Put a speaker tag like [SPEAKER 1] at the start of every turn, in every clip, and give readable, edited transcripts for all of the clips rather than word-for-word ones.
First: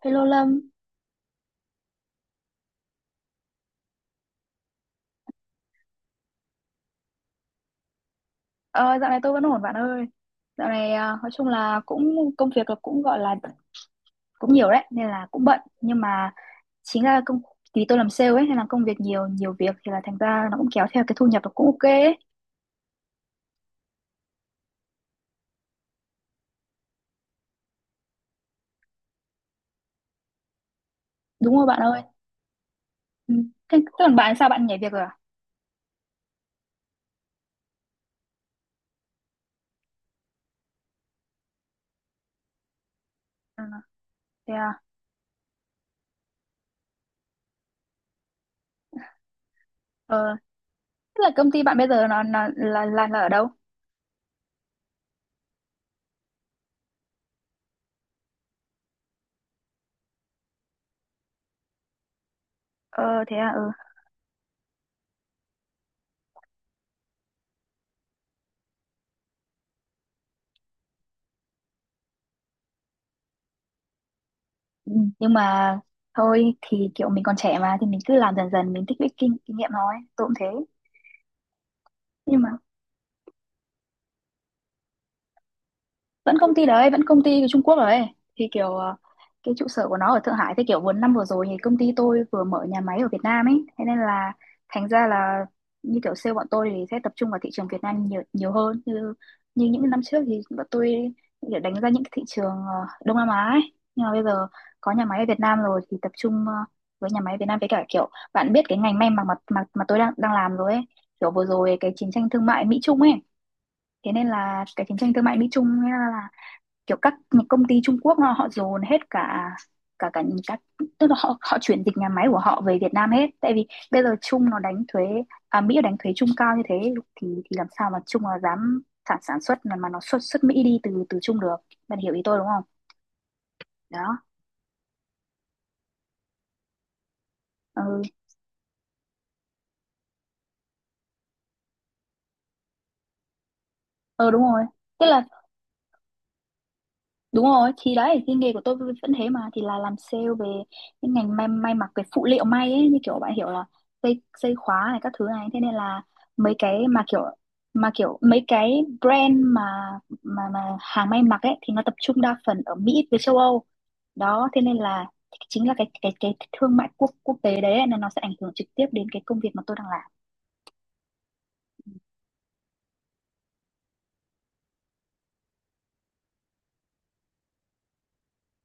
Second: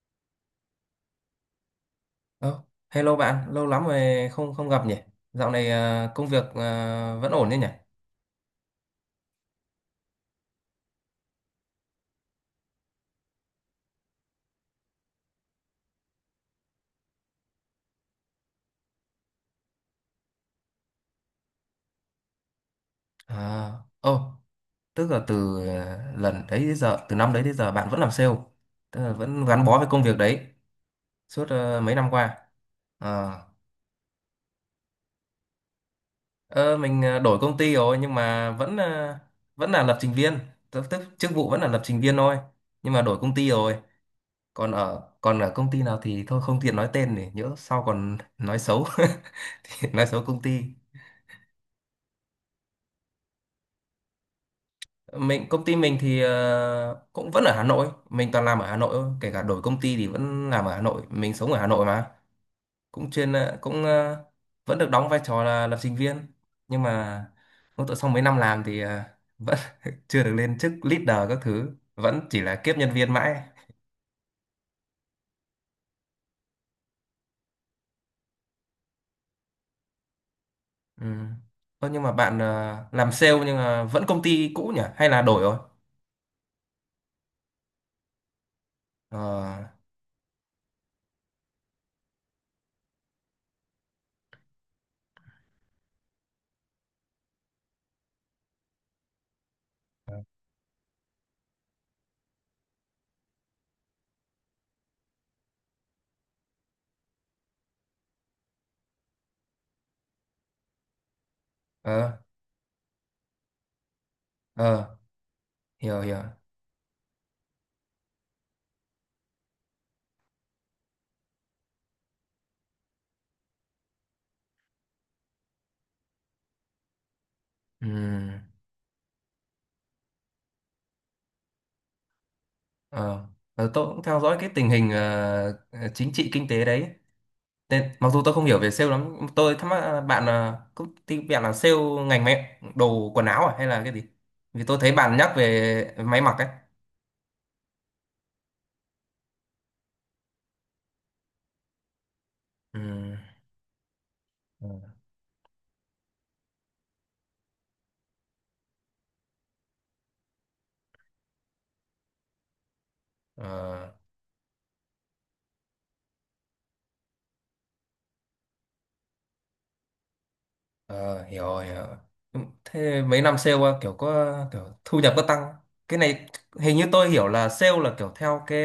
[SPEAKER 1] Hello Lâm.
[SPEAKER 2] Ơ, hello bạn, lâu lắm rồi không không gặp nhỉ? Dạo này à, công việc à, vẫn ổn đấy nhỉ?
[SPEAKER 1] Ờ, Dạo này tôi vẫn ổn bạn ơi. Dạo này à, nói chung là cũng công việc là cũng gọi là cũng nhiều đấy nên là cũng bận, nhưng mà chính là công vì tôi làm sale ấy nên là công việc nhiều nhiều việc thì là thành ra nó cũng kéo theo cái thu nhập nó cũng ok ấy.
[SPEAKER 2] À, ồ, tức là từ lần đấy đến giờ, từ năm đấy đến giờ bạn vẫn làm sale, tức là vẫn gắn bó với công việc đấy suốt
[SPEAKER 1] Đúng rồi bạn
[SPEAKER 2] mấy
[SPEAKER 1] ơi.
[SPEAKER 2] năm qua. À,
[SPEAKER 1] Ừ. Thế thế còn bạn sao bạn nhảy việc rồi à?
[SPEAKER 2] ờ, mình đổi công ty rồi, nhưng mà vẫn vẫn là lập trình viên, tức chức vụ vẫn là lập trình viên thôi, nhưng mà đổi công ty
[SPEAKER 1] Ừ,
[SPEAKER 2] rồi.
[SPEAKER 1] thế
[SPEAKER 2] Còn
[SPEAKER 1] à?
[SPEAKER 2] ở còn ở công ty nào thì thôi không tiện nói tên, để nhỡ sau còn nói xấu, nói xấu
[SPEAKER 1] Ờ,
[SPEAKER 2] công ty.
[SPEAKER 1] tức là công ty bạn bây giờ nó là ở đâu?
[SPEAKER 2] Công ty mình thì cũng vẫn ở Hà Nội, mình toàn làm ở Hà Nội thôi, kể cả đổi công ty thì vẫn làm ở Hà Nội, mình sống ở Hà Nội mà. Cũng
[SPEAKER 1] Ờ,
[SPEAKER 2] chuyên
[SPEAKER 1] thế à.
[SPEAKER 2] ờ,
[SPEAKER 1] Ừ.
[SPEAKER 2] cũng ờ, Vẫn được đóng vai trò là lập trình viên, nhưng mà cũng tự sau mấy năm làm thì vẫn chưa được lên chức leader các thứ, vẫn chỉ là kiếp nhân viên mãi.
[SPEAKER 1] Ừ. Nhưng mà thôi thì kiểu mình còn trẻ mà thì mình cứ làm dần dần, mình tích lũy kinh kinh nghiệm thôi. Tôi cũng thế.
[SPEAKER 2] Ừ. Ơ, nhưng mà bạn
[SPEAKER 1] Nhưng mà
[SPEAKER 2] làm sale nhưng mà vẫn công ty cũ nhỉ, hay là đổi rồi?
[SPEAKER 1] vẫn công ty đấy, vẫn công ty của Trung Quốc đấy, thì cái
[SPEAKER 2] ờ
[SPEAKER 1] trụ sở của nó ở Thượng Hải. Thế kiểu vừa năm vừa rồi thì công ty tôi vừa mở nhà máy ở Việt Nam ấy, thế nên là thành ra là như kiểu sale bọn tôi thì sẽ tập trung vào thị trường Việt Nam nhiều nhiều hơn, như như những năm trước thì bọn tôi để đánh ra những cái thị trường Đông Nam Á ấy, nhưng mà bây giờ có nhà máy ở Việt Nam rồi thì tập trung với nhà máy Việt Nam, với cả kiểu bạn biết cái ngành may mặc mà tôi đang đang làm rồi ấy. Kiểu vừa rồi cái chiến
[SPEAKER 2] ờ
[SPEAKER 1] tranh thương mại Mỹ Trung ấy, thế nên là cái chiến
[SPEAKER 2] ờ
[SPEAKER 1] tranh thương mại Mỹ Trung ấy
[SPEAKER 2] Hiểu hiểu.
[SPEAKER 1] là kiểu các những công ty Trung Quốc họ dồn hết cả cả cả những các tức là họ họ chuyển dịch nhà máy của họ về Việt Nam hết. Tại vì bây giờ Trung nó đánh thuế à, Mỹ đánh thuế Trung cao như thế, thì làm
[SPEAKER 2] Ừ.
[SPEAKER 1] sao mà Trung nó dám sản sản xuất mà nó xuất xuất Mỹ đi từ từ Trung được. Bạn hiểu ý tôi đúng không?
[SPEAKER 2] Ờ, tôi
[SPEAKER 1] Đó.
[SPEAKER 2] cũng theo dõi cái tình hình chính trị kinh tế đấy. Nên,
[SPEAKER 1] Ừ,
[SPEAKER 2] mặc dù tôi không hiểu về sale lắm, tôi thắc mắc là công ty bạn là sale ngành mẹ đồ quần áo à, hay là cái gì?
[SPEAKER 1] ừ đúng
[SPEAKER 2] Vì
[SPEAKER 1] rồi,
[SPEAKER 2] tôi thấy
[SPEAKER 1] tức
[SPEAKER 2] bạn
[SPEAKER 1] là
[SPEAKER 2] nhắc về máy mặc ấy.
[SPEAKER 1] đúng rồi, thì đấy, cái nghề của tôi vẫn thế mà, thì là làm sale về những ngành may mặc, cái phụ liệu may
[SPEAKER 2] Ừ.
[SPEAKER 1] ấy, như kiểu bạn hiểu là dây dây khóa
[SPEAKER 2] Ừ.
[SPEAKER 1] này các thứ này, thế nên là mấy cái mà kiểu mấy cái brand mà hàng may mặc ấy thì nó tập trung đa phần ở Mỹ với châu Âu.
[SPEAKER 2] Ờ,
[SPEAKER 1] Đó, thế nên là chính là cái thương mại quốc quốc tế đấy ấy, nên nó sẽ ảnh hưởng trực tiếp đến cái công việc mà tôi đang làm.
[SPEAKER 2] ờ, hiểu rồi, hiểu rồi. Ừ, thế mấy năm sale qua kiểu có kiểu thu nhập có tăng. Cái này hình như tôi hiểu là sale là kiểu theo cái,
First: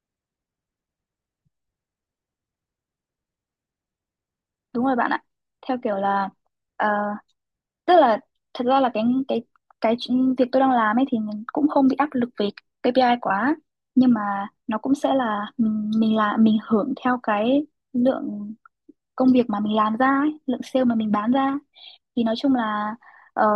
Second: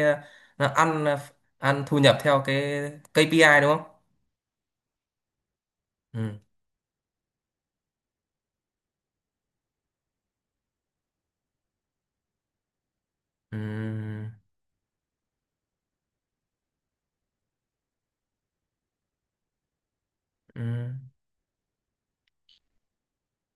[SPEAKER 2] là ăn thu nhập theo cái KPI đúng không?
[SPEAKER 1] Đúng rồi bạn ạ. Theo kiểu là
[SPEAKER 2] Ừ.
[SPEAKER 1] ờ, tức là thật ra là cái việc tôi đang làm ấy thì mình cũng không bị áp lực về KPI quá,
[SPEAKER 2] Ừ.
[SPEAKER 1] nhưng mà nó cũng sẽ là mình hưởng theo cái lượng công việc mà mình làm ra ấy, lượng
[SPEAKER 2] Ừ.
[SPEAKER 1] sale mà mình bán ra. Thì nói chung là ờ,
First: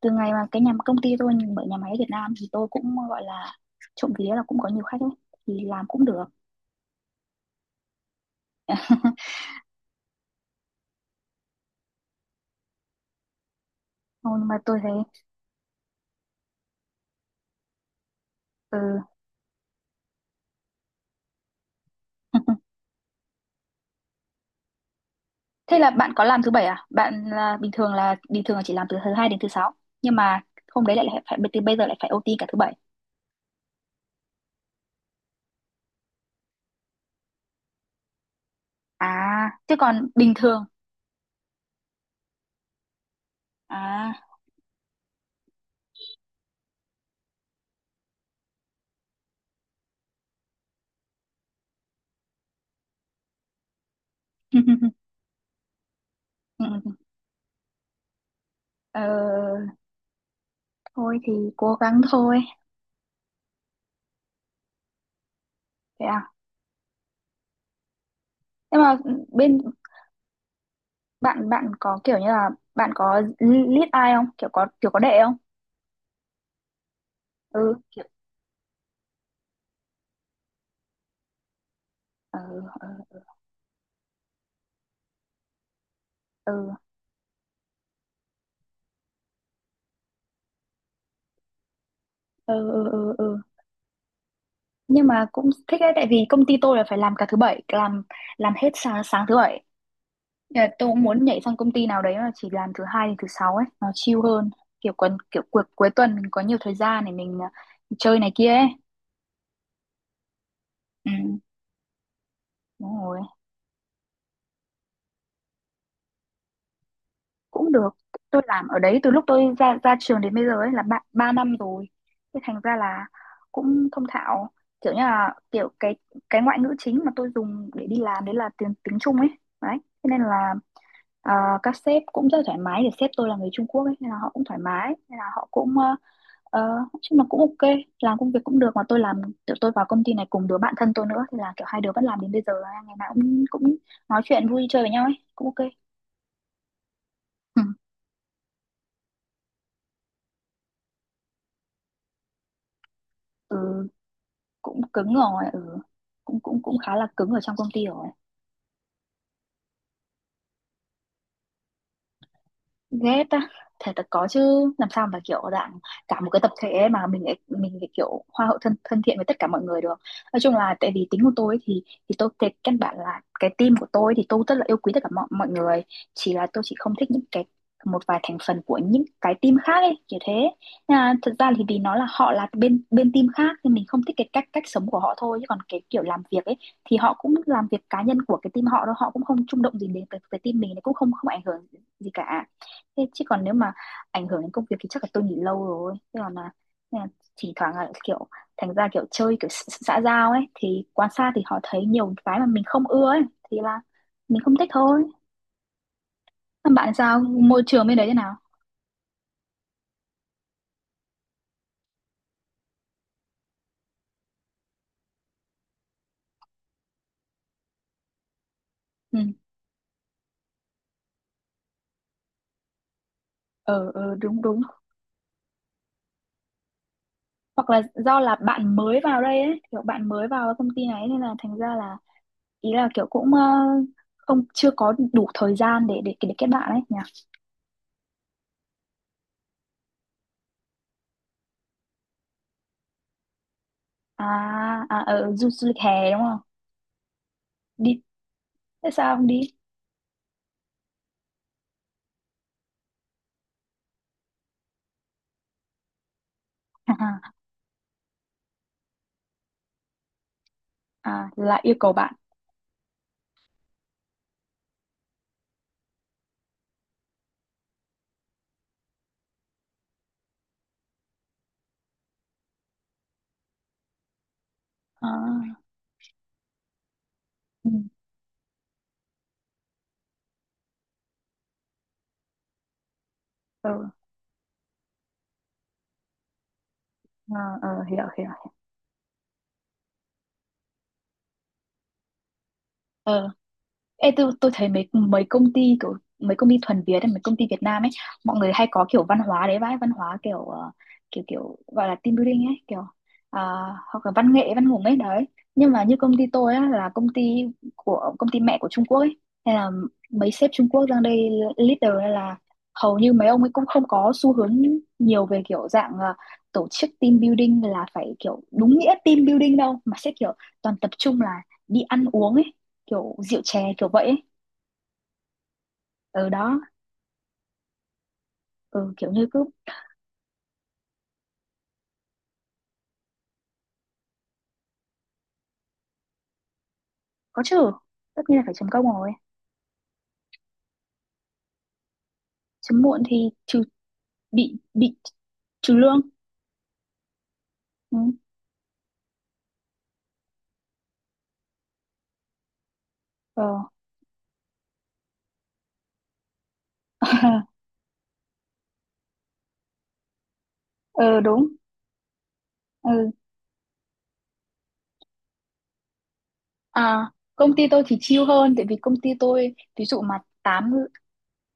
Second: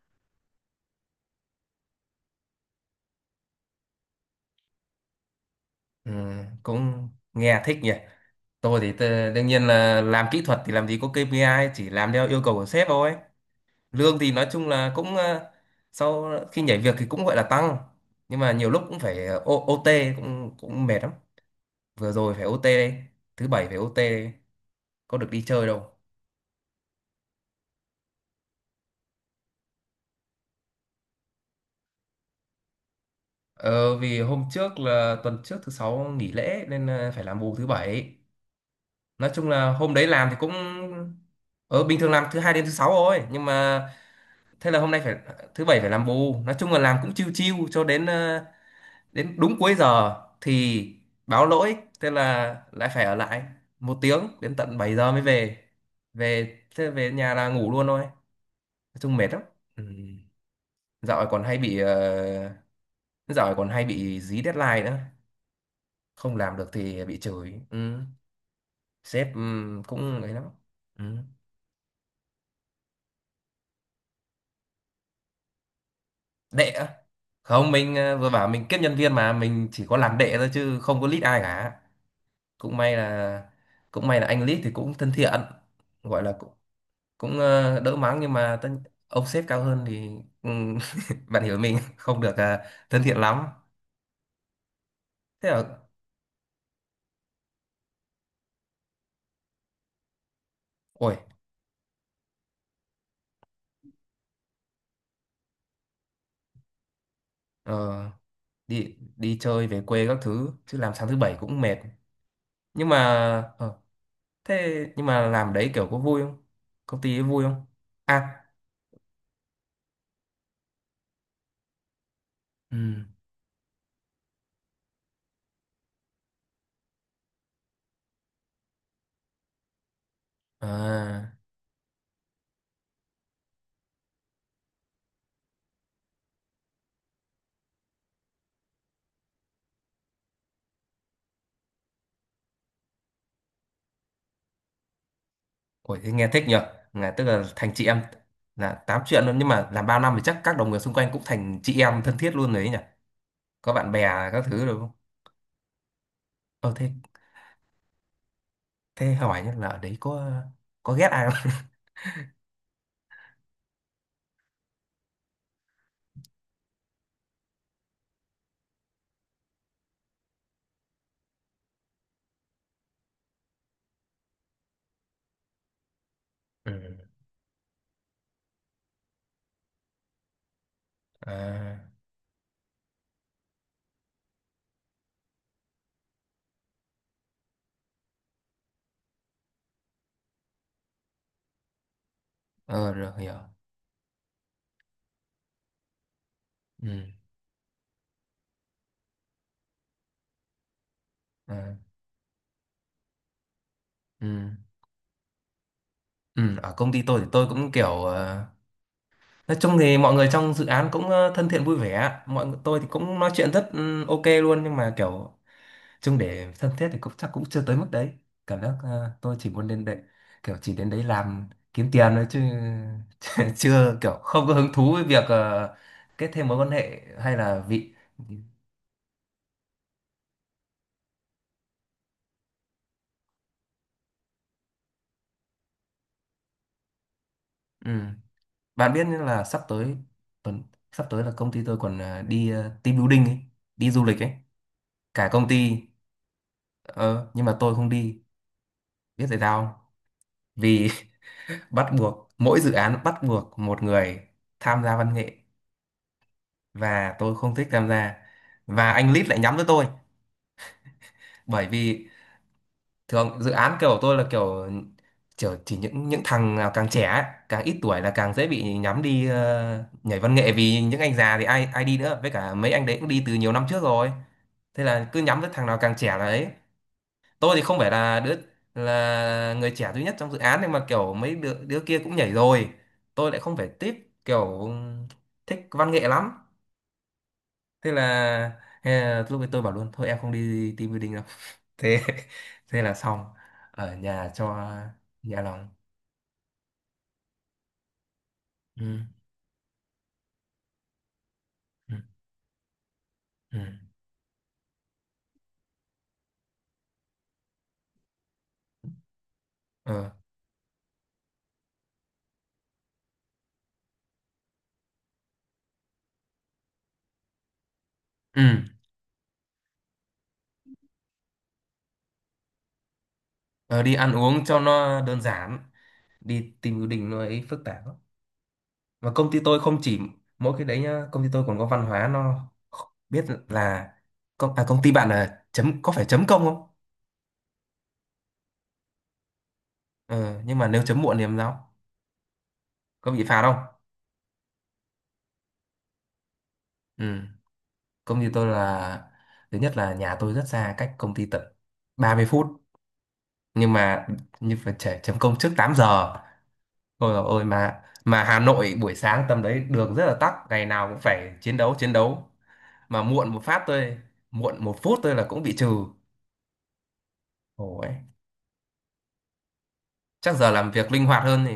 [SPEAKER 1] từ ngày mà cái nhà công ty tôi mở nhà máy ở Việt Nam thì tôi cũng gọi là trộm vía là cũng có nhiều khách ấy, thì làm cũng
[SPEAKER 2] Ừ.
[SPEAKER 1] được.
[SPEAKER 2] Cũng nghe thích nhỉ. Tôi thì đương nhiên là làm kỹ thuật thì làm gì có KPI, chỉ làm theo yêu cầu của sếp thôi. Lương
[SPEAKER 1] Ồ,
[SPEAKER 2] thì nói
[SPEAKER 1] nhưng mà
[SPEAKER 2] chung
[SPEAKER 1] tôi
[SPEAKER 2] là
[SPEAKER 1] thấy.
[SPEAKER 2] sau khi nhảy việc thì cũng gọi là tăng. Nhưng mà nhiều lúc
[SPEAKER 1] Ừ.
[SPEAKER 2] cũng phải OT cũng cũng mệt lắm. Vừa rồi phải OT đây, thứ bảy phải OT đây, có được đi chơi
[SPEAKER 1] Thế là
[SPEAKER 2] đâu.
[SPEAKER 1] bạn có làm thứ bảy à? Bạn là bình thường là chỉ làm từ thứ hai đến thứ sáu, nhưng mà hôm đấy lại lại phải, từ bây giờ lại phải OT cả thứ bảy.
[SPEAKER 2] Ờ, vì hôm trước, là tuần trước thứ sáu nghỉ lễ, nên phải làm bù thứ bảy.
[SPEAKER 1] À,
[SPEAKER 2] Nói chung là
[SPEAKER 1] chứ
[SPEAKER 2] hôm đấy
[SPEAKER 1] còn
[SPEAKER 2] làm
[SPEAKER 1] bình
[SPEAKER 2] thì cũng
[SPEAKER 1] thường
[SPEAKER 2] ờ bình thường làm thứ hai đến thứ sáu thôi, nhưng mà
[SPEAKER 1] à.
[SPEAKER 2] thế là hôm nay phải, thứ bảy phải làm bù. Nói chung là làm cũng chiêu chiêu cho đến đúng cuối giờ thì báo lỗi, thế là lại phải ở lại 1 tiếng đến tận
[SPEAKER 1] Ừ,
[SPEAKER 2] 7 giờ mới về. Về
[SPEAKER 1] ừ.
[SPEAKER 2] thế về nhà là ngủ luôn thôi, nói chung mệt lắm.
[SPEAKER 1] ờ,
[SPEAKER 2] Ừ.
[SPEAKER 1] Thôi
[SPEAKER 2] dạo này
[SPEAKER 1] thì
[SPEAKER 2] còn hay
[SPEAKER 1] cố
[SPEAKER 2] bị ờ,
[SPEAKER 1] gắng thôi.
[SPEAKER 2] Dạo này còn hay bị dí deadline nữa,
[SPEAKER 1] Thế à?
[SPEAKER 2] không làm được thì bị chửi. Ừ.
[SPEAKER 1] Nhưng mà
[SPEAKER 2] Sếp
[SPEAKER 1] bên
[SPEAKER 2] cũng ấy lắm. Ừ.
[SPEAKER 1] bạn bạn có kiểu như là bạn có lead ai không? Kiểu có đệ không?
[SPEAKER 2] Đệ á?
[SPEAKER 1] Ừ,
[SPEAKER 2] Không, mình
[SPEAKER 1] kiểu
[SPEAKER 2] vừa bảo mình kiếp nhân viên mà, mình chỉ có làm đệ thôi chứ không có lead ai cả.
[SPEAKER 1] ừ,
[SPEAKER 2] cũng may
[SPEAKER 1] ừ,
[SPEAKER 2] là cũng may là anh lead thì cũng thân thiện, gọi là cũng,
[SPEAKER 1] ừ,
[SPEAKER 2] cũng ờ, đỡ mắng, nhưng mà ông sếp cao hơn thì ừm, bạn hiểu, mình không được
[SPEAKER 1] ừ, ừ,
[SPEAKER 2] thân
[SPEAKER 1] ừ.
[SPEAKER 2] thiện
[SPEAKER 1] Ừ.
[SPEAKER 2] lắm.
[SPEAKER 1] Nhưng mà cũng
[SPEAKER 2] Thế là
[SPEAKER 1] thích đấy, tại vì công ty tôi là phải làm cả thứ bảy, làm hết sáng sáng thứ bảy. Dạ, tôi cũng
[SPEAKER 2] ôi,
[SPEAKER 1] muốn nhảy sang công ty nào đấy mà chỉ làm thứ hai đến thứ sáu ấy, nó chill hơn. Kiểu kiểu cuối cuối tuần mình có nhiều thời gian để mình
[SPEAKER 2] ờ,
[SPEAKER 1] chơi này kia ấy.
[SPEAKER 2] đi đi chơi về quê các thứ, chứ làm sáng
[SPEAKER 1] Ừ,
[SPEAKER 2] thứ bảy cũng mệt. Nhưng mà
[SPEAKER 1] đúng rồi.
[SPEAKER 2] ờ, thế nhưng mà làm đấy kiểu có vui không, công ty ấy vui không?
[SPEAKER 1] Cũng được. Tôi
[SPEAKER 2] À.
[SPEAKER 1] làm ở đấy từ lúc tôi ra ra trường đến bây giờ ấy là 3 năm rồi, thế thành ra
[SPEAKER 2] Ừ.
[SPEAKER 1] là cũng thông thạo, kiểu như là kiểu cái ngoại ngữ chính mà tôi dùng để đi làm đấy là tiếng tiếng Trung ấy. Đấy, thế nên là à,
[SPEAKER 2] À.
[SPEAKER 1] các sếp cũng rất thoải mái, để sếp tôi là người Trung Quốc ấy nên là họ cũng thoải mái, nên là họ cũng ờ, nói chung là cũng ok, làm công việc cũng được mà tôi làm, tụi tôi vào công ty này cùng đứa bạn thân tôi nữa, thì là kiểu hai đứa vẫn làm đến bây giờ, ngày nào cũng cũng nói chuyện vui chơi với nhau ấy, cũng ok.
[SPEAKER 2] Ôi, thế nghe thích nhở, là tức là
[SPEAKER 1] Ừ,
[SPEAKER 2] thành chị em, là tám chuyện luôn, nhưng mà làm bao năm thì chắc các đồng nghiệp xung quanh cũng thành chị em thân thiết luôn đấy nhỉ,
[SPEAKER 1] ừ
[SPEAKER 2] có bạn bè các thứ rồi
[SPEAKER 1] cũng
[SPEAKER 2] không?
[SPEAKER 1] cứng rồi. Ừ. Cũng cũng
[SPEAKER 2] Ờ
[SPEAKER 1] Cũng
[SPEAKER 2] thế
[SPEAKER 1] khá là cứng ở trong công ty rồi.
[SPEAKER 2] thế hỏi nhá, là ở đấy có ghét ai không?
[SPEAKER 1] Ghét á, thể thật là có chứ, làm sao mà kiểu dạng cả một cái tập thể ấy mà mình lại kiểu hoa hậu, thân thân thiện với tất cả mọi người được. Nói chung là tại vì tính của tôi ấy thì tôi, cái căn bản là cái team của tôi thì tôi rất là yêu quý tất cả mọi mọi người, chỉ là tôi chỉ không
[SPEAKER 2] Ừ.
[SPEAKER 1] thích những cái một vài thành phần của những cái team khác ấy kiểu thế. Nên là thật ra thì vì
[SPEAKER 2] À.
[SPEAKER 1] nó là họ là bên bên team khác nên mình không thích cái cách cách sống của họ thôi, chứ còn cái kiểu làm việc ấy thì họ cũng làm việc cá nhân của cái team họ, đâu họ cũng không chung động gì đến cái team mình, cũng không không ảnh hưởng gì cả.
[SPEAKER 2] ờ
[SPEAKER 1] Thế
[SPEAKER 2] Được,
[SPEAKER 1] chứ
[SPEAKER 2] hiểu.
[SPEAKER 1] còn nếu mà ảnh hưởng đến công việc thì chắc là tôi nghỉ lâu rồi. Thế còn là,
[SPEAKER 2] Ừ.
[SPEAKER 1] thế là thỉnh thoảng là kiểu thành ra kiểu chơi kiểu xã xã giao ấy, thì quan sát thì họ
[SPEAKER 2] À,
[SPEAKER 1] thấy nhiều cái mà mình không ưa ấy, thì là
[SPEAKER 2] ừ.
[SPEAKER 1] mình không thích thôi.
[SPEAKER 2] Ừ,
[SPEAKER 1] Còn
[SPEAKER 2] ở công
[SPEAKER 1] bạn
[SPEAKER 2] ty
[SPEAKER 1] sao?
[SPEAKER 2] tôi thì tôi
[SPEAKER 1] Môi
[SPEAKER 2] cũng
[SPEAKER 1] trường bên đấy thế nào?
[SPEAKER 2] nói chung thì mọi người trong dự án cũng thân thiện vui vẻ, mọi người tôi thì cũng nói chuyện rất ok luôn, nhưng mà kiểu chung để thân thiết thì cũng chắc cũng chưa tới mức đấy. Cảm giác
[SPEAKER 1] Ừ.
[SPEAKER 2] tôi chỉ muốn đến đấy, kiểu chỉ đến đấy làm kiếm tiền thôi chứ
[SPEAKER 1] Ờ,
[SPEAKER 2] chưa, kiểu
[SPEAKER 1] ờ đúng
[SPEAKER 2] không có
[SPEAKER 1] đúng.
[SPEAKER 2] hứng thú với việc kết thêm mối quan hệ, hay là
[SPEAKER 1] Hoặc là
[SPEAKER 2] vị.
[SPEAKER 1] do là bạn mới vào đây ấy, kiểu bạn mới vào công ty này nên là thành ra là ý là kiểu cũng không chưa có đủ thời gian để để kết bạn ấy nhỉ.
[SPEAKER 2] Ừ. Bạn biết là sắp tới tuần sắp tới là công ty tôi còn team building ấy, đi du lịch ấy,
[SPEAKER 1] À à,
[SPEAKER 2] cả công
[SPEAKER 1] du lịch
[SPEAKER 2] ty.
[SPEAKER 1] hè đúng không?
[SPEAKER 2] Nhưng mà tôi không
[SPEAKER 1] Đi
[SPEAKER 2] đi.
[SPEAKER 1] Thế sao
[SPEAKER 2] Biết
[SPEAKER 1] không
[SPEAKER 2] tại
[SPEAKER 1] đi?
[SPEAKER 2] sao không? Vì bắt buộc mỗi dự án bắt buộc một người tham gia văn nghệ, và tôi không thích tham gia, và anh lead lại nhắm tới tôi.
[SPEAKER 1] À là
[SPEAKER 2] Bởi
[SPEAKER 1] yêu cầu
[SPEAKER 2] vì
[SPEAKER 1] bạn.
[SPEAKER 2] thường dự án kiểu tôi là kiểu kiểu chỉ những thằng nào càng trẻ ấy, càng ít tuổi là càng dễ bị nhắm đi nhảy văn nghệ, vì những anh già thì ai ai đi nữa, với cả mấy anh đấy cũng đi từ nhiều năm trước rồi, thế là cứ nhắm tới
[SPEAKER 1] À.
[SPEAKER 2] thằng nào càng trẻ là ấy. Tôi thì
[SPEAKER 1] Ừ.
[SPEAKER 2] không phải là đứa, là người trẻ duy nhất trong dự án, nhưng mà kiểu mấy đứa, đứa kia cũng nhảy rồi, tôi lại không phải,
[SPEAKER 1] Ừ.
[SPEAKER 2] tiếp kiểu thích văn nghệ lắm.
[SPEAKER 1] À, ờ,
[SPEAKER 2] thế
[SPEAKER 1] hiểu
[SPEAKER 2] là
[SPEAKER 1] hiểu hiểu.
[SPEAKER 2] thế là lúc ấy tôi bảo luôn, thôi em không đi team building đâu. thế thế là xong,
[SPEAKER 1] Ờ.
[SPEAKER 2] ở
[SPEAKER 1] Ê,
[SPEAKER 2] nhà
[SPEAKER 1] tôi
[SPEAKER 2] cho
[SPEAKER 1] thấy mấy mấy
[SPEAKER 2] nhà
[SPEAKER 1] công
[SPEAKER 2] lòng.
[SPEAKER 1] ty kiểu, mấy công ty thuần Việt ấy, mấy công ty Việt Nam ấy, mọi người hay
[SPEAKER 2] Ừ,
[SPEAKER 1] có kiểu văn hóa đấy vãi, văn hóa kiểu kiểu kiểu gọi là
[SPEAKER 2] ừ,
[SPEAKER 1] team building ấy kiểu à,
[SPEAKER 2] ừ.
[SPEAKER 1] hoặc là văn nghệ văn hùng ấy đấy. Nhưng mà như công ty tôi á, là công ty của công ty mẹ của Trung Quốc ấy, hay là
[SPEAKER 2] Ờ,
[SPEAKER 1] mấy sếp Trung Quốc sang đây leader, hay là hầu như mấy ông ấy cũng không có xu hướng nhiều về kiểu dạng tổ chức team building là phải kiểu
[SPEAKER 2] ừ.
[SPEAKER 1] đúng nghĩa team building đâu, mà sẽ kiểu toàn tập trung là đi ăn uống ấy, kiểu rượu chè
[SPEAKER 2] Ờ,
[SPEAKER 1] kiểu
[SPEAKER 2] đi
[SPEAKER 1] vậy
[SPEAKER 2] ăn
[SPEAKER 1] ấy.
[SPEAKER 2] uống cho nó đơn giản,
[SPEAKER 1] Ừ,
[SPEAKER 2] đi
[SPEAKER 1] đó.
[SPEAKER 2] team building nó ấy phức tạp lắm.
[SPEAKER 1] Ừ,
[SPEAKER 2] Và
[SPEAKER 1] kiểu như
[SPEAKER 2] công ty
[SPEAKER 1] cứ
[SPEAKER 2] tôi không chỉ mỗi cái đấy nhá, công ty tôi còn có văn hóa nó, biết là công ty bạn là chấm, có phải chấm công không?
[SPEAKER 1] có trừ, tất nhiên là phải chấm công rồi,
[SPEAKER 2] Ừ, nhưng mà nếu chấm muộn thì làm sao,
[SPEAKER 1] chấm muộn
[SPEAKER 2] có
[SPEAKER 1] thì
[SPEAKER 2] bị phạt không?
[SPEAKER 1] trừ, bị trừ lương.
[SPEAKER 2] Ừ.
[SPEAKER 1] Ừ,
[SPEAKER 2] Công ty tôi là, thứ nhất là nhà tôi rất xa cách công ty, tận 30 phút,
[SPEAKER 1] ờ.
[SPEAKER 2] nhưng mà như phải trẻ chấm công trước 8 giờ. Ôi dồi ôi, mà Hà Nội buổi sáng tầm đấy đường rất là tắc, ngày nào cũng
[SPEAKER 1] Ờ
[SPEAKER 2] phải
[SPEAKER 1] đúng.
[SPEAKER 2] chiến đấu chiến đấu, mà
[SPEAKER 1] Ừ,
[SPEAKER 2] muộn 1 phút tôi là cũng bị trừ.
[SPEAKER 1] à, công ty tôi
[SPEAKER 2] Ôi,
[SPEAKER 1] thì chill hơn, tại vì công ty tôi ví dụ mà
[SPEAKER 2] chắc giờ
[SPEAKER 1] tám.
[SPEAKER 2] làm việc linh hoạt hơn thì.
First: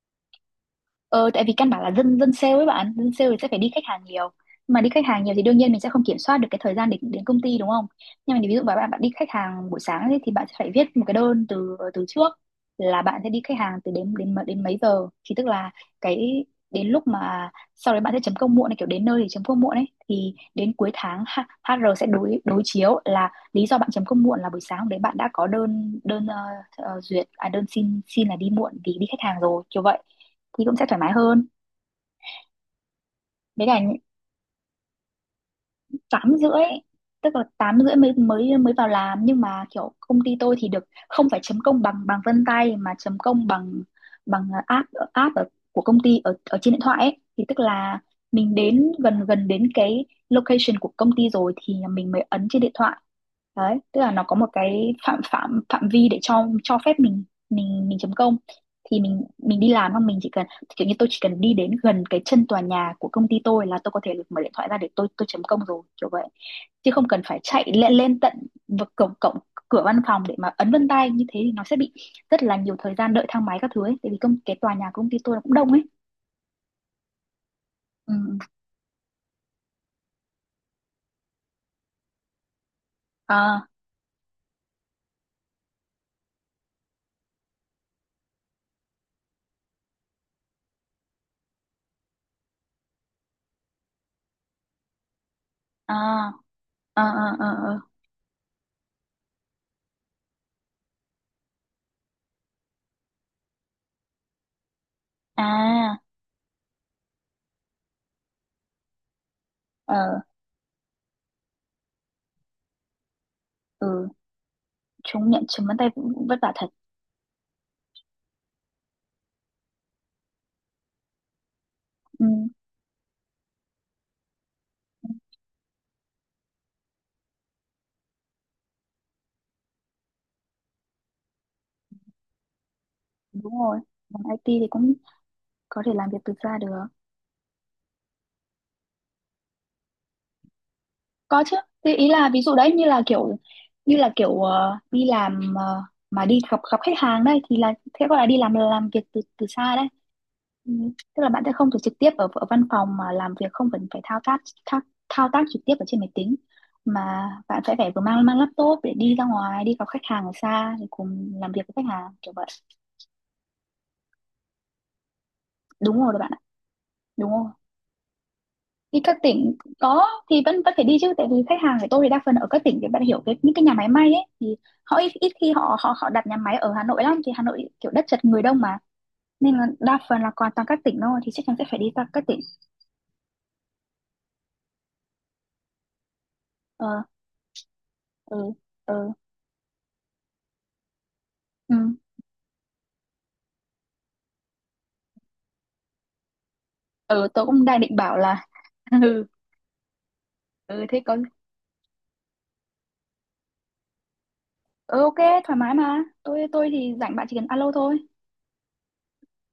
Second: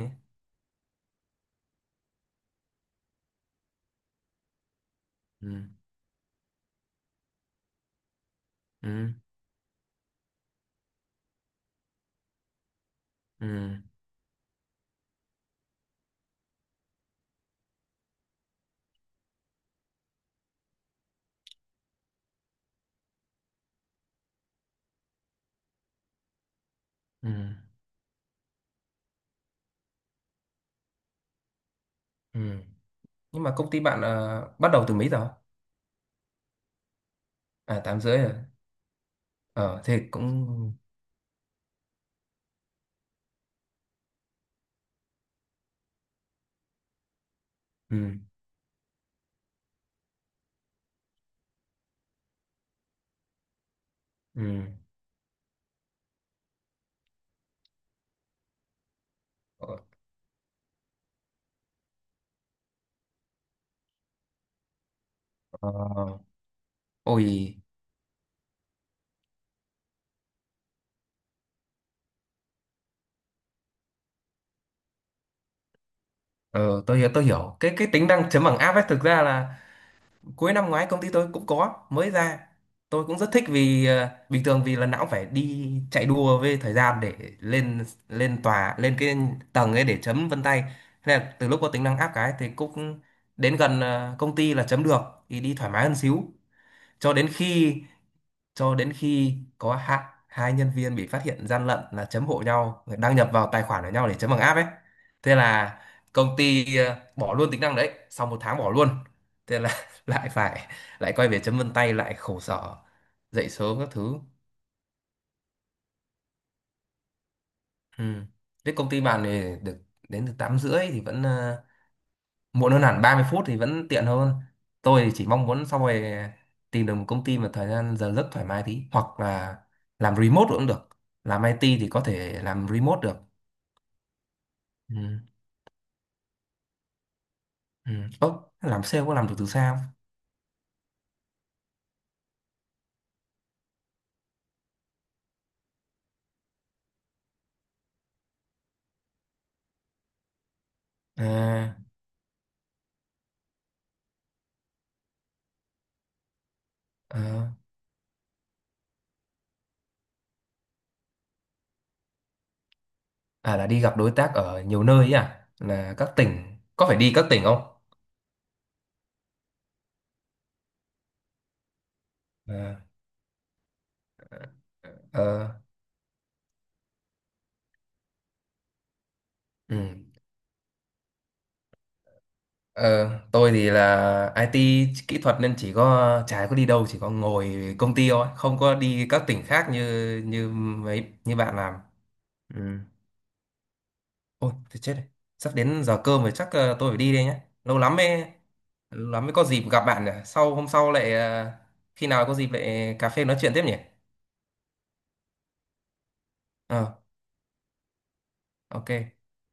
[SPEAKER 1] Ờ, tại vì căn bản là dân dân sale ấy bạn, dân sale thì sẽ phải đi khách hàng nhiều. Mà đi khách hàng nhiều thì
[SPEAKER 2] Ừ,
[SPEAKER 1] đương nhiên mình sẽ không kiểm soát được cái thời gian đến đến công ty đúng không? Nhưng mà ví dụ mà bạn bạn đi
[SPEAKER 2] ừ,
[SPEAKER 1] khách hàng buổi sáng ấy, thì bạn sẽ phải viết một cái đơn từ từ trước, là bạn sẽ đi khách hàng
[SPEAKER 2] ừ,
[SPEAKER 1] từ đến, đến mấy giờ, thì tức là cái đến lúc mà sau đấy bạn sẽ chấm công muộn này, kiểu đến nơi thì chấm công muộn ấy, thì đến cuối tháng HR sẽ đối đối chiếu là lý do bạn chấm công muộn là buổi sáng hôm đấy bạn đã có đơn đơn, duyệt
[SPEAKER 2] ừ,
[SPEAKER 1] à, đơn xin xin là đi muộn vì đi khách hàng rồi, kiểu vậy, thì cũng sẽ thoải mái hơn.
[SPEAKER 2] ừ. Nhưng mà
[SPEAKER 1] Với
[SPEAKER 2] công
[SPEAKER 1] cả
[SPEAKER 2] ty bạn bắt đầu từ mấy giờ?
[SPEAKER 1] 8:30, tức là tám
[SPEAKER 2] À,
[SPEAKER 1] rưỡi
[SPEAKER 2] tám
[SPEAKER 1] mới
[SPEAKER 2] rưỡi rồi.
[SPEAKER 1] mới mới vào làm, nhưng mà
[SPEAKER 2] Ờ
[SPEAKER 1] kiểu
[SPEAKER 2] Thế
[SPEAKER 1] công ty
[SPEAKER 2] cũng,
[SPEAKER 1] tôi thì được không phải chấm công bằng bằng vân tay, mà chấm công bằng bằng app app của công ty ở ở trên điện thoại ấy. Thì tức là
[SPEAKER 2] ừ,
[SPEAKER 1] mình đến gần gần đến cái location của công ty rồi thì mình mới ấn trên điện thoại. Đấy, tức là nó có
[SPEAKER 2] ừ.
[SPEAKER 1] một cái phạm phạm phạm vi để cho phép mình chấm công, thì mình đi
[SPEAKER 2] Ờ,
[SPEAKER 1] làm không, mình chỉ cần kiểu như tôi chỉ cần đi đến gần cái chân tòa nhà của công ty tôi là tôi có thể mở điện thoại ra để tôi chấm công
[SPEAKER 2] ờ.
[SPEAKER 1] rồi, kiểu vậy. Chứ không cần phải
[SPEAKER 2] Ôi,
[SPEAKER 1] chạy lên lên tận vực cổng cổng cửa văn phòng để mà ấn vân tay, như thế thì nó sẽ bị rất là nhiều thời gian đợi thang máy các thứ ấy, tại vì cái tòa nhà của công ty tôi nó cũng đông ấy.
[SPEAKER 2] ờ, tôi hiểu, tôi hiểu. Cái tính
[SPEAKER 1] Ừ,
[SPEAKER 2] năng chấm bằng app ấy thực ra là cuối năm ngoái công ty tôi cũng có mới ra. Tôi cũng rất thích,
[SPEAKER 1] à
[SPEAKER 2] vì bình thường vì lần nào cũng phải đi chạy đua với thời gian để lên lên tòa, lên cái tầng ấy để chấm vân tay. Thế là từ lúc có tính năng app cái thì cũng đến gần công ty là chấm được, thì đi thoải mái hơn xíu.
[SPEAKER 1] à à
[SPEAKER 2] Cho
[SPEAKER 1] à
[SPEAKER 2] đến
[SPEAKER 1] à
[SPEAKER 2] khi,
[SPEAKER 1] à
[SPEAKER 2] có hạ hai nhân viên bị phát hiện gian lận là chấm hộ nhau, đăng nhập vào tài khoản của nhau để chấm bằng app ấy, thế là
[SPEAKER 1] à,
[SPEAKER 2] công ty bỏ luôn tính năng đấy sau 1 tháng, bỏ luôn, thế là
[SPEAKER 1] ờ,
[SPEAKER 2] lại phải, lại quay về chấm vân tay, lại khổ sở dậy sớm các
[SPEAKER 1] ừ.
[SPEAKER 2] thứ.
[SPEAKER 1] Chúng nhận chấm vân tay cũng vất vả thật.
[SPEAKER 2] Ừ. Thế công ty bạn thì được đến từ 8 rưỡi thì vẫn
[SPEAKER 1] Ừ.
[SPEAKER 2] muộn hơn hẳn 30 phút, thì vẫn tiện hơn. Tôi thì chỉ mong muốn sau này tìm được một công ty mà thời gian giờ giấc thoải mái tí, hoặc là làm remote cũng được, làm IT thì có thể làm remote được.
[SPEAKER 1] Đúng rồi, làm IT thì cũng
[SPEAKER 2] Ừ.
[SPEAKER 1] có thể làm việc từ xa được.
[SPEAKER 2] Ừ. Ơ, làm sale có làm được từ xa không?
[SPEAKER 1] Có chứ. Thế ý là ví dụ đấy như là kiểu đi làm, mà đi gặp gặp khách hàng đây thì là thế gọi là đi làm việc từ từ xa đấy. Ừ, tức là bạn sẽ không
[SPEAKER 2] À,
[SPEAKER 1] phải trực tiếp ở văn phòng mà làm việc, không cần phải thao tác trực tiếp ở trên máy tính, mà
[SPEAKER 2] à,
[SPEAKER 1] bạn sẽ phải vừa mang mang laptop để đi ra ngoài đi gặp khách hàng ở xa, thì cùng làm việc với khách hàng kiểu vậy.
[SPEAKER 2] à, là đi gặp đối tác ở nhiều nơi ấy à, là
[SPEAKER 1] Đúng rồi
[SPEAKER 2] các
[SPEAKER 1] đó bạn ạ,
[SPEAKER 2] tỉnh, có phải đi các
[SPEAKER 1] đúng
[SPEAKER 2] tỉnh
[SPEAKER 1] rồi,
[SPEAKER 2] không?
[SPEAKER 1] đi các tỉnh có thì vẫn vẫn phải đi chứ, tại vì khách hàng của tôi thì đa phần ở các tỉnh,
[SPEAKER 2] À,
[SPEAKER 1] thì bạn hiểu cái những cái nhà máy may ấy thì họ ít ít
[SPEAKER 2] ờ,
[SPEAKER 1] khi họ họ họ đặt nhà máy ở Hà Nội lắm, thì Hà Nội kiểu đất chật người đông mà, nên là
[SPEAKER 2] ừ.
[SPEAKER 1] đa phần là còn toàn các tỉnh thôi, thì chắc chắn sẽ phải đi các tỉnh.
[SPEAKER 2] Ờ, tôi thì là IT kỹ thuật nên chỉ có, chả có đi đâu, chỉ
[SPEAKER 1] Ờ,
[SPEAKER 2] có ngồi công ty thôi,
[SPEAKER 1] ừ,
[SPEAKER 2] không có đi
[SPEAKER 1] ừ,
[SPEAKER 2] các tỉnh khác như như mấy như bạn
[SPEAKER 1] ừ,
[SPEAKER 2] làm. Ừ. Ôi thì chết rồi, sắp đến giờ cơm rồi, chắc tôi phải đi đây
[SPEAKER 1] ừ,
[SPEAKER 2] nhé,
[SPEAKER 1] tôi cũng đang định bảo là.
[SPEAKER 2] lâu
[SPEAKER 1] Ừ,
[SPEAKER 2] lắm mới có dịp gặp bạn nhỉ, sau hôm
[SPEAKER 1] ừ
[SPEAKER 2] sau
[SPEAKER 1] thế
[SPEAKER 2] lại
[SPEAKER 1] có,
[SPEAKER 2] ờ, khi nào có dịp lại cà phê nói chuyện tiếp nhỉ.
[SPEAKER 1] ừ, ok, thoải mái mà. Thì
[SPEAKER 2] ờ
[SPEAKER 1] rảnh, bạn chỉ cần alo thôi.
[SPEAKER 2] ok,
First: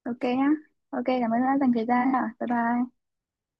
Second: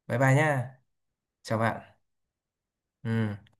[SPEAKER 2] bye
[SPEAKER 1] Ok
[SPEAKER 2] bye
[SPEAKER 1] nhá.
[SPEAKER 2] nhá.
[SPEAKER 1] Ok, cảm ơn đã
[SPEAKER 2] Chào
[SPEAKER 1] dành
[SPEAKER 2] bạn.
[SPEAKER 1] thời gian hả, bye bye.
[SPEAKER 2] Ừ.